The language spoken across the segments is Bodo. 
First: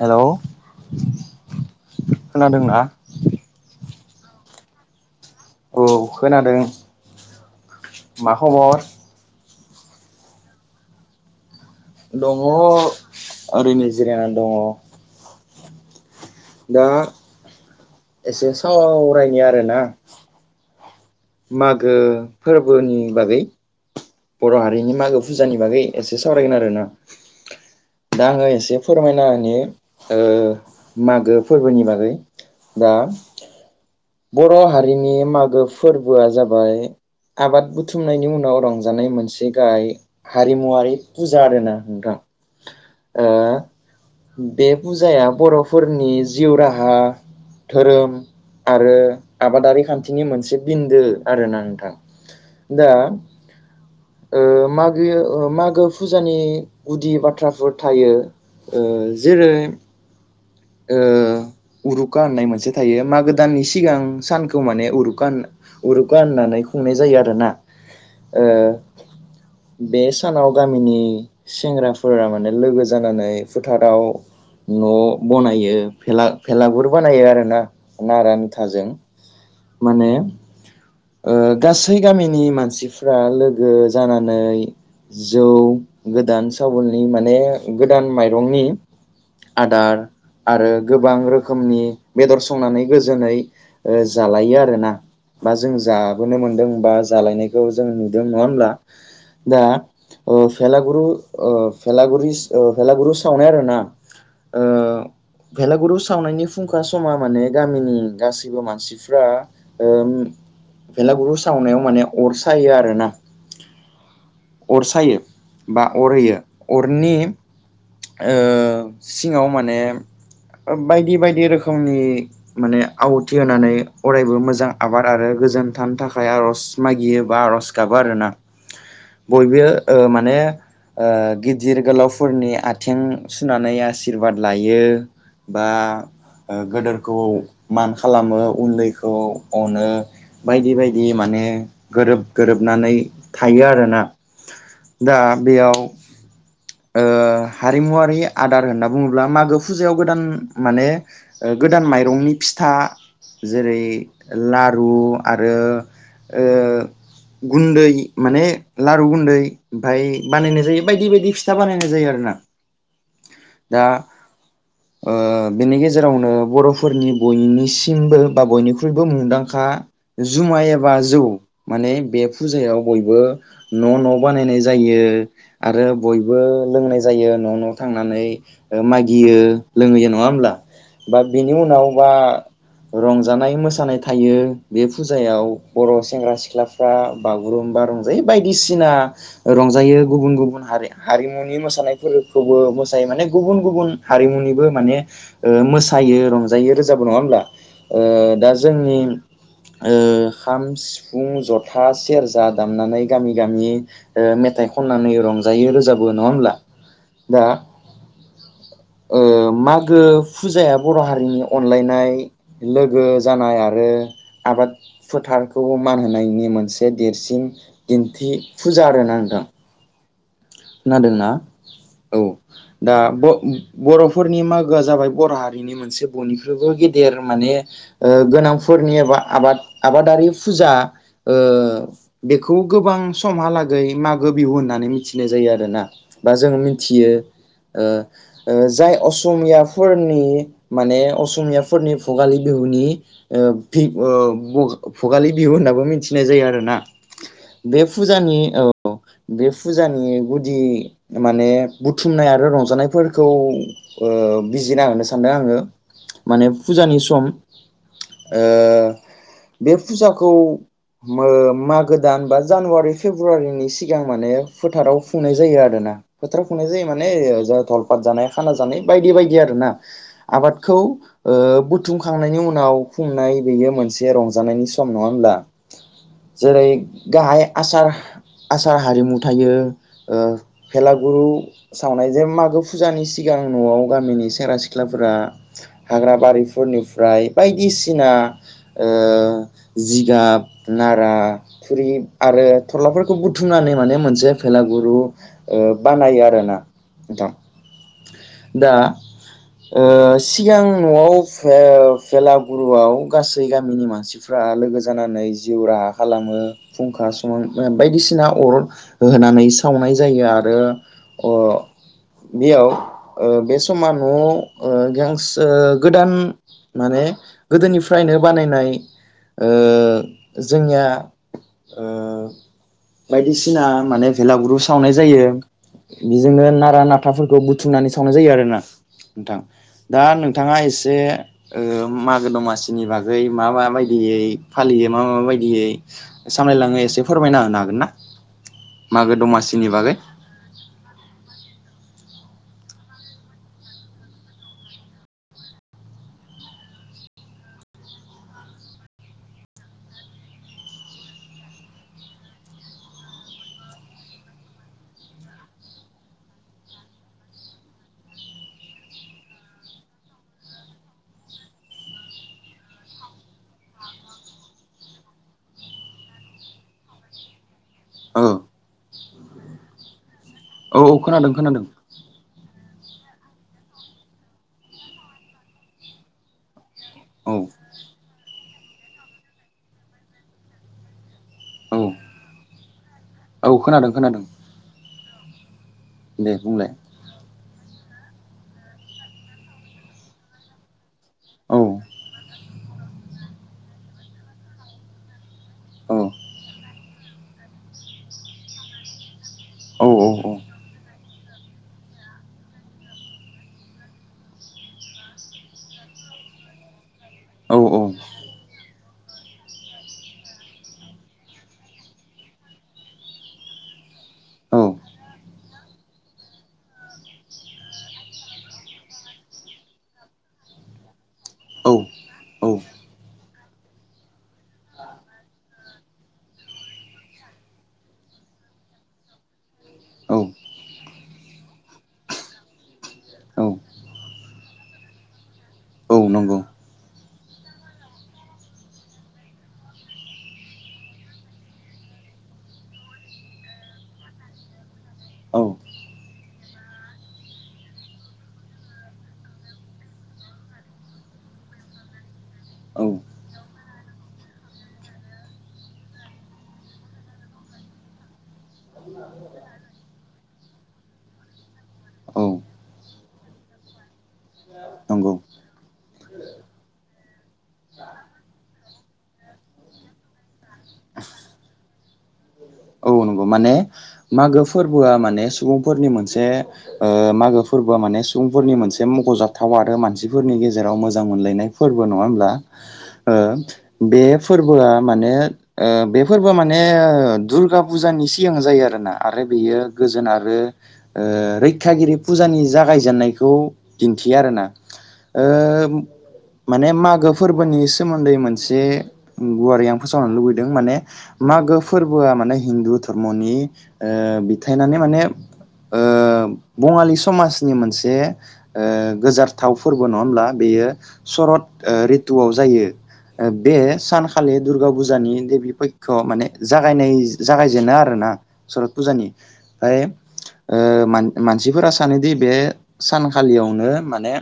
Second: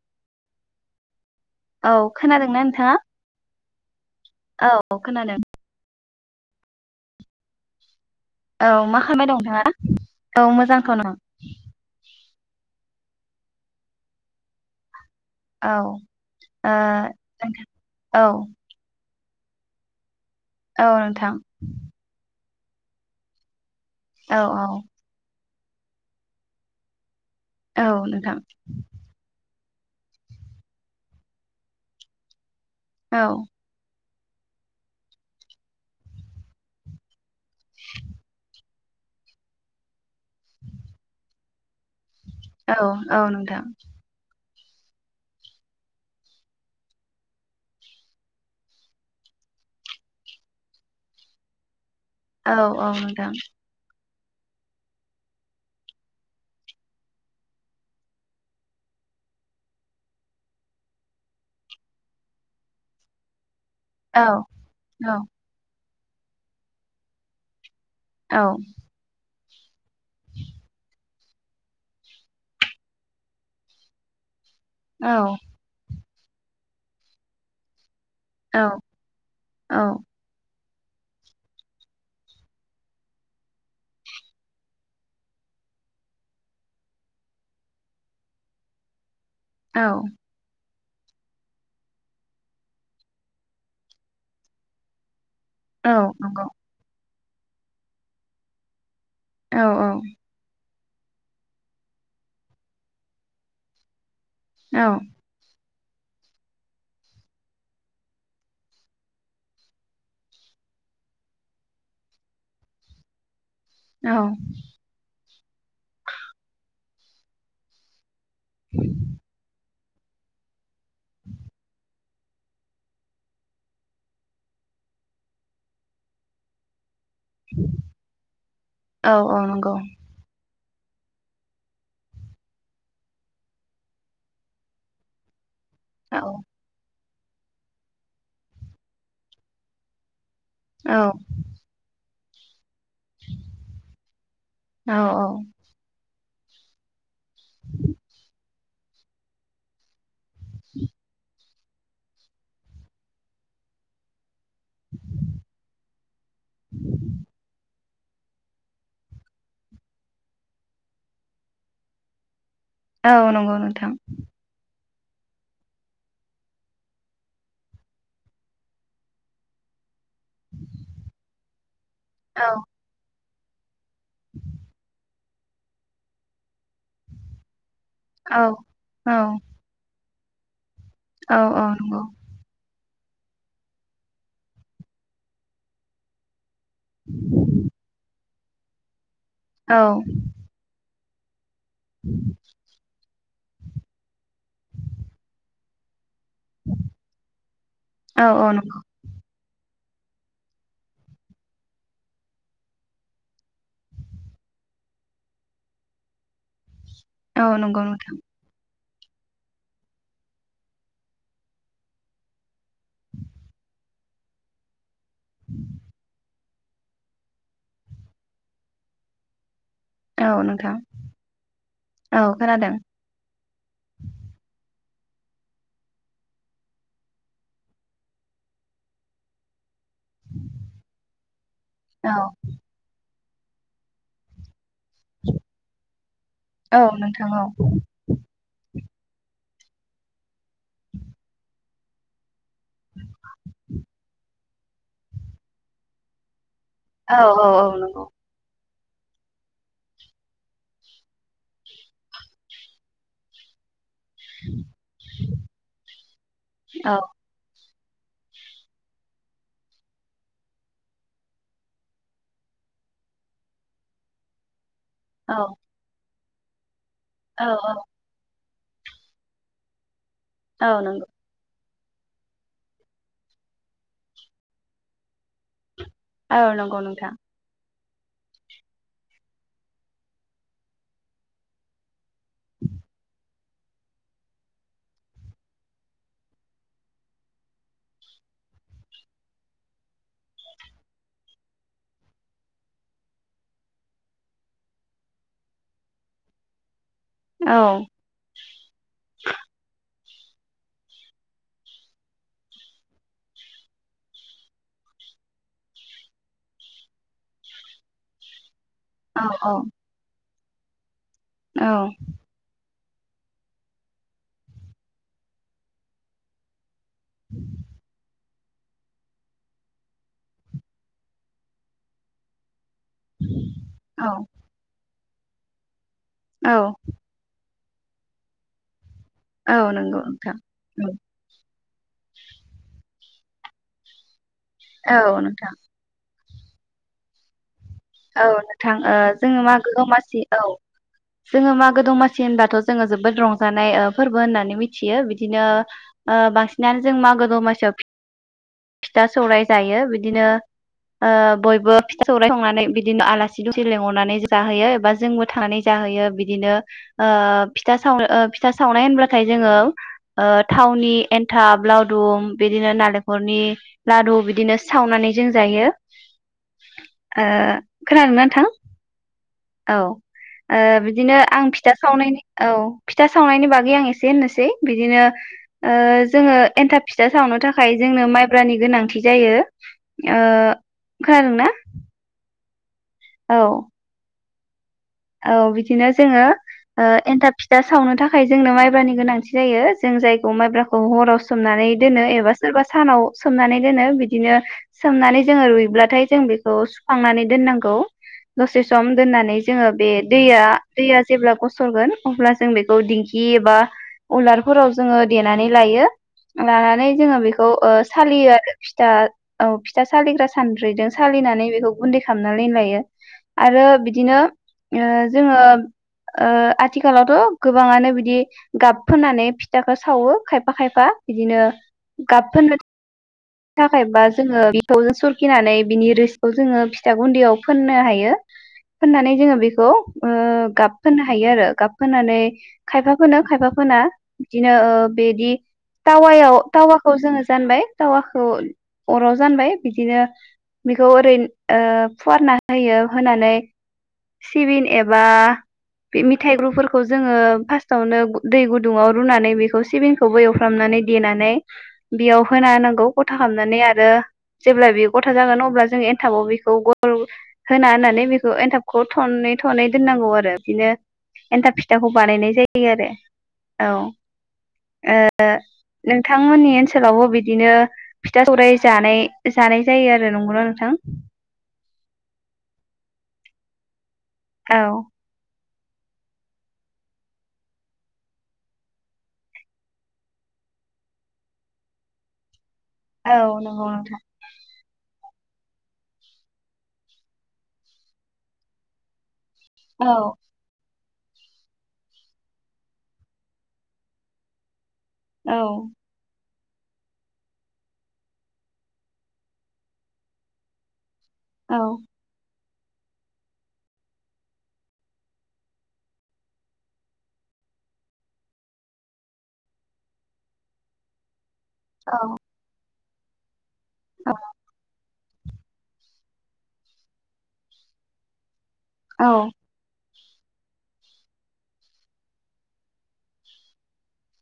हेलौ औ खोनादों ना खोनादोंना नोंथाङा? औ खोनादों। औ खोनादों। मा औ खबर मा खामबाय दं नोंथाङा? औ मोजांथ' न' दङ ओरैनो जिरायनानै दङ औ ओ दा एसे सावराय नि आरोना औ नोंथां। मागो फोरबोनि बागै। औ बर' औ नोंथां हारिनि मागो फु जानि बागै एसे सावरायगोन आरो ना औ औ दा नोंथां आङो एसे फोरमायना होनि। ओ मागो फोरबोनि बागै दा औ बर' हारिनि मागो फोरबोआ जाबाय। आबाद बुथुमनायनि उनाव रं जानाय मोनसे गाहाय हारिमुवारि फुज जा आरोना नोंथां। औ औ ओ नोंथां। बे फुजाया बर'फोरनि जिउ राहा धोरोम आरो आबादारि खान्थिनि मोनसे बिन्दो आरोना नोंथां। औ दा औ नोंथां। ओ मागो मागो फुजानि गुदि बाथ्राफोर थायो। जेरै ओ उरुखा होननाय मोनसे थायो मागो दाननि सि सिगां औ सानखौ माने औ उरुखान होन उरुखा होननानै खुंनाय जायो आरोना। औ ओ बे सानाव गामिनि सेंग्राफोरा माने लोगो जानानै फोथाराव न औ बनायो फेला भेलागुर बानायो आरो ना। नारा औ नाथाजों माने ओ गासै गामिनि मानसिफ्रा लोगो जानानै जौ गोदान सावोलनि माने गोदान माइरंनि औ आदार आरो गोबां रोखोमनि बेदर संनानै गोजोनै ओ जालायो आरोना। बा जों औ जाबोनो नंगौ मोन्दों बा जालायनायखौ जों नुदों नङा होमब्ला? औ दा औ अ भेलागुरु ओ भेलागुरिस ओ भेलागुरु सावनाय आरो ना? औ भेलागुरु सावनायनि फुंखा समा माने गामिनि गासैबो मानसि फ्रा ओ उम भेलागुरु सावनायाव माने अर सायो आरो ना। औ अर सायो बा अर होयो अर नि ओ सिङाव माने बायदि बायदि रोखोमनि माने आहुथि होनानै अरायबो मोजां आबाद आरो गोजोन थानो थाखाय आरज मा गियो बा आरज गाबो आरोना औ औ बयबो नंगौ ओ माने ओ गिदिर गोलावफोरनि आथिं सुनानै आसिरबाद लायो। बा औ ओ गोदोर खौ मान खालामो उन्दै खौ अनो बायदि औ बायदि माने गोरोब नानै थायो आरोना औ दा बेयाव ओ हारिमुवारि आदार होनना बुङोब्ला मागो फुजायाव गोदान माने ओ गोदान माइरंनि फिथा जेरै लारु आरो ओ गुन्दै माने लारु गुन्दै ओमफाय बानायनाय जायो बायदि बायदि फिथा बानायनाय जायो आरो ना। औ नंगौ नोंथां। ओ बेनि गेजेरावनो बरफोरनि बयनि सिमबो बा बयनि ख्रुइबो मुंदांखा जुमाय एबा जौ माने बे औ फुजायाव बयबो न'न बानायनाय जायो। आरो बयबो लोंनाय जायो न'न। थांनानै औ ओ औ मागियो लोंङैयो न नंआ होनब्ला बा औ बिनि औ उनाव नंगौ बा रंजानाय मोस सानाय थायो बे फुजायाव बर सेंग्रा सिख्ला बा बागुरुम्बा रंजायो बायदिसिना औ रंजायो गुबुन गुबुन हारिया हारि न'नि मोसानायफोरखौबो मोसायो माने गुबुन-गुबुन हारिमुनिबो माने ओ मोसायो रंजायो रोजाबो नंआ होनब्ला ओ औ दा औ नंगौ जोंनि ओ खाम सिफुं जथा सेरजा दामनानै गामि-गामि ओ मेथाइ खननानै रंजायो रोजाबो नङा होमब्ला दा औ नंगौ नोंथां। ओ मागो फुजाया बर हारिनि अनलायनाय लोगो जानाय आरो आबाद फोथारखौ मान होनायनि मोन से देरसिन दिन्थि फुजा आरो ना नोंथां औ नोंथां खादोंना औ दा ब बरफोरनि मागो गोआ जाबाय बर' हारिनि मोनसे बयनिख्रुइबो गेदेर माने गोनांफोरनि एबा आबाद आबादारि फुजा ओ औ बेखौ गोबां स समहालागै मागो बिहु होननानै बे जायो आरोना बा जों औ मिथियो नोंथां औ ओ ओ जाय असमियाफोरनि माने असमियाफोरनि भुगाल बिहुनि ओ फि ओ भ भगालि बिहु होननाबो मिथिनाय जायो आरो ना औ बे नंगौ फुजानि औ औ बे फु जानि गुदि माने बुथुमनाय आरो रंजानायफोरखौ ओ बिजिना होनो सानदों आङो माने औ फुजानि सम ओ बे फुजाखौबो मागो दान बा जानुवारि फेब्रुवारिनि सिगां माने फोथाराव खुंनाय औ जायो आरोना फोथाराव खुंनाय जायोमोन माने जा धलपाथत जानाय खाना जानाय बायदि बायदि आरो ना औ आबादखौ ओ नंगौ बु बुथुमखांनायनि उनाव खुंनाय बेयो मोनसे रंजानायनि सम नङा होमबा औ जेरै नंगौ नोंथां गाहाय आसार आसार हारिमु थायो ओ भेलागुरु सावनाय जे मागो फुजानि सिगां नआव गामिनि सेंग्रा सिख्लाफोरा हाग्रा बारिफोरनिफ्राय बायदिसिना ओ जिगाब नारा खुरि आरो थरलाफोरखौ बुथुमनानै माने मोन से भेलागुरु बानायो आरोना। नोंथां औ दा ओ सिगां नआव फेलागुरुआव गासै गामिनि मानसिफ्रा लोगो जानानै जिउ राहा खालामो फुंखा समान बायदिसिना अर औ होनानै औ सावनाय जायो आरो आरो अ औ बेयाव ओ बे समा न ओ गांसो गोदान माने गोदोनिफ्रायनो बानायनाय ओ जोंनिया ओ बायदिसिना माने भेलागुरु साव नाय जायो। बिजोंनो औ नारा नाथाफोरखौ बुथ बुथुमनानै सावनाय जायो आरो ना नोंथां औ नंगौ दा नोंथां नोंथाङा एसे मागो ओ दमासिनि बागै मा मा बायदियै फालियो औ मा मा नोंथां बायदियै सामलायलाङो एसे फोरमायना होनो हागोन ना? औ नोंथां ओ मागो जोङो दमासिनि मागो बागै दमासि औ जोङो मागो दमासि जेनबाथ जोङो जोबोद रंजानाय ओ फोरबो होननानै मिथियो बिदिनो ओ बांसिनानो जों मागो दमासियाव फिथा सौराय जायो बिदिनो ओ बयबो फिथा सौराय संनानै बि दिनो आलासि दसे लिंहरनानै जाहोयो एबा जोंबो थांनानै जाहोयो बिदिनो ओ फिथा सावनाय फिथा सावनाय होनब्लाथाय जोङो थावनि एन्थाब लावदुम बिदिनो नालेंखरनि लारु बिदिनो सावनानै जों जायो ओ खोनादों औ ना नोंथां? औ ओ‌ औ औ बिदिनो खोनादों आं खोनादों फिथा सावनायनि औ फिथा सावनायनि बागै आं एसे होननोसै बिदिनो ओ जोङो एन्थाब फिथा औ सावनो थाखाय जोंनो माइ ब्रानि गोनांथि जायो ओ खोनादोंना? औ औ खोनादों खोनादों औ बि दिनो जोङो दे बुंलाय ओ एथाब फिथा सावनो थाखाय जोंनो माइब्रानि गोनांथि जायो जों जायखौ माइब्राखौ हराव औ सोमनानै दोनो एबा सोरबा सानाव सोमनानै दोनो बिदिनो सोमनानै जोङो औ रुइब्लाथाय जों बेखौ सुखांनानै दोननांगौ दसे सम दोननानै जों औ बे दैया दैया जेब्ला गसरगोन अब्ला जों बेखौ दिंखि एबा उलारफोराव जोङो देनानै लायो लानानै जोङो बेखौ औ ओ सालियो आरो। फिथा औ फिथा सालिग्रा सान्द्रि जों सालिनानै बेखौ गुन्दै खालामना लायो। आरो बिदिनो ओ जोङो ओ आथिखालावथ गोबाङानो बिदि गाब फोननानै फिथाखौ सावो खायफा खायफा बिदिनो गाब औ फोननो थाखायबा जोङो बिखौ सरखिनानै बिनि रोसिखौ जोङो फिथा गुन्दैयाव फोननो हायो। फोननानै जोङो बेखौ खौ ओ गाब फोननो हायो आरो गाब फोननानै खायफा फोनो औ खायफा फोना बिदिनो ओ बेदि औ तावायाव नंगौ तावाखौ जोङो जानबाय तावाखौ अराव जानबाय बिदिनो बेखौ ओरै ओ फुवारना होयो होनानै सिबिन एबा औ बे मिथाइग्रुफोरखौ जोङो फासथावनो दै गुदुङाव रुनानै बेखौ सिबिनखौबो एवफ्रामनानै देनानै बेयाव होना होनांगौ औ गथा खालामनानै आरो जेब्ला बे गथा जागोन अब्ला जोंङो एनथाबाव बेखौ गल होना होननानै बेखौ एनथाबखौ थनै थनै दोननांगौ आरो बिदिनो एन्थाब फिथाखौ औ बानायनाय जायो आरो औ ओ नंगौ नोंथांमोननि ओनसोलावबो बिदिनो फिथा सौराइ जानाय जानाय जायो आरो नंगौना नोंथां नंगौ नंगौ माने मागो औ फोरबोआ माने सुबुंफोरनि मोनसे ओ मागो फोरबोआ माने सुबुंफोरनि मोनसे मख'जाथाव आरो मानसिफोरनि गेजेराव मोजां मोनलायनाय फोरबो नङा होमब्ला? औ ओ नंगौ नोंथां बे फोरबोआ माने ओ बेफोरबो माने दुर्गा पुजानि सिगां जायो आरोना आर आरो बेयो औ गोजोन आरो ओ रैखाागिरि फुजानि जागायजेननायखौ दिन्थियो आरो ना। ओ औ माने मागो फोरबोनि सोमोन्दै मोनसे गुवारै आं फोसावनो लुबैदों माने मागो फोरबोआ माने हिन्दु धर्मनि ओ बिथायनानै माने ओ बङालि समाजनि मोनसे ओ गोजारथाव फोरबो नङा होमब्ला बेयो सरत ओ औ रितुआव जायो। ओ बे सानखालि दुर्गा फुजानि देबि पयख माने जागायनाय जागायजेनो आरो ना। सरत फुजानि औ ओमफाय ओ मान मानसिफोरा सानोदि बे सानखालियावनो माने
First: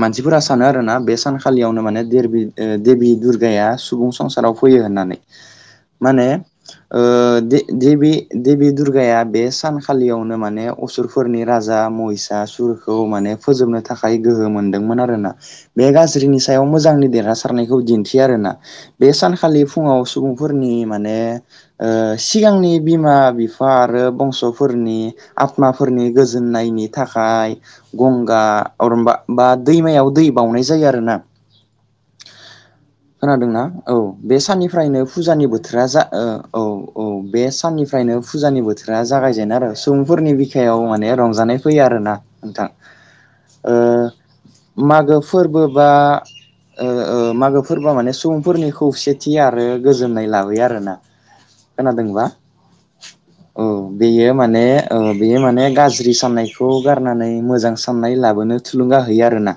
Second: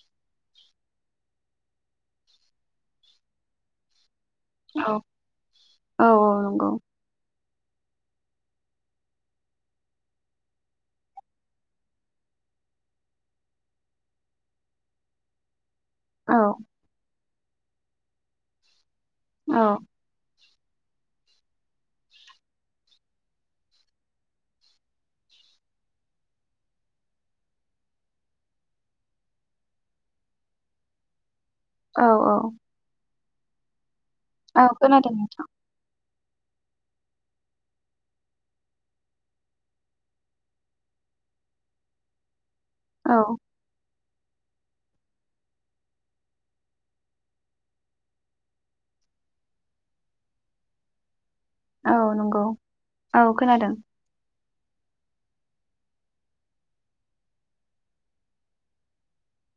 मानसिफोरा सानो आरोना बे सानखालियावनो माने देरबि देबि दुर्गाया सुबुं संसा राव फैयो होननानै औ माने औ नंगौ ओ दे देबि देबि दुर्गाया बे सानखालियावनो माने असुरफोरनि राजा महिसासुरखौ माने फोजोबनो थाखाय गोहो मोनदोंमोन आरोना। बे औ गाज्रिनि सायाव मोजांनि देरहासार नायखौ दिन्थियो आरोना। बे सानखालि औ फुङाव सुबुं फोरनि माने ओ सिगांनि बिमा बिफा आरो बंसफोरनि आत्माफोरनि गोजोननायनि थाखाय गंगा अरमबा बा दैमायाव दै बाउनाय जायो आरो ना। औ औ खोनादोंना? औ बे औ साननिफ्रायनो खोनादों नोंथां फुजानि बोथोरा जा ओ औ औ बे साननिफ्रायनो फुजानि बोथोरा जागायजेनो आरो सुबुंफोरनि बिखायाव माने रंजानाय फैयो आरोना नोंथां। औ ओ मागो फोरबो बा ओ ओ मागो फोरबोआ माने सुबुंफोरनि खौसेथि आरो गोजोननाय लाबोयो आरोना। औ खोनादोंबा नंगौ औ बेयो माने ओ बेयो माने गाज्रि साननायखौ गारनानै मोजां साननाय लाबोनो थुलुंगा होयो आरोना।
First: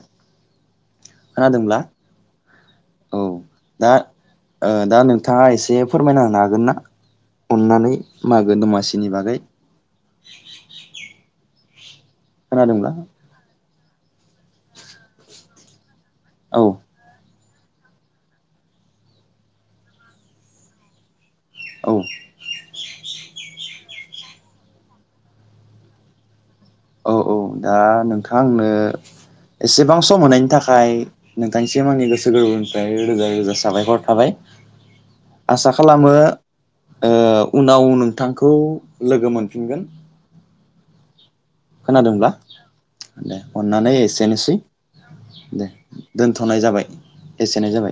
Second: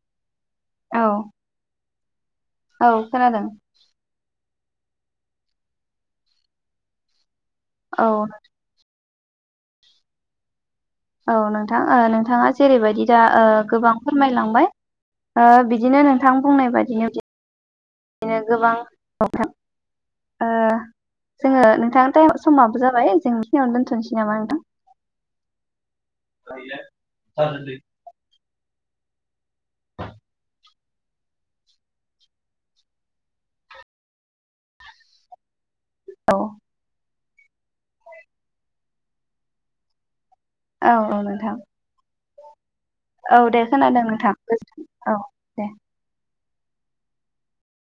औ खोनादोंब्ला औ खोनादों। दा ओ दा नोंथाङा एसे फोरमायना होनो हागोन ना? अननानै औ मागो दमासि नि बागै औ नों ओ नोंथाङा खोनादोंब्ला जेरैबायदि दा ओ गोबां फोरमायलांबाय ओ बिदिनो नों थां औ बुंनाय बादिनो दिनो गोबां [unintelligible] ओ जोङो औ नोंथां थाइम समा बो जाबाय जों बेखिनियावनो दोन्थनोसै नामा नोंथां? औ औ जागोन दे। दा नोंथां आंनो एसेबां सम होनायनि थाखाय नोंथांसिम आंनि गोसो गोरबोनिफ्राय रोजा रोजा साबायखर थाबाय आसा खालामो औ ओ उनाव नोंथांखौ लोगो मोनफिनगोन औ औ नोंथां। खोनादोंब्ला दे औ अननानै खोनादों नोंथां एसेनोसै गोजोनथों औ दे दोन। थनाय जाबाय एसेनाय जाबाय।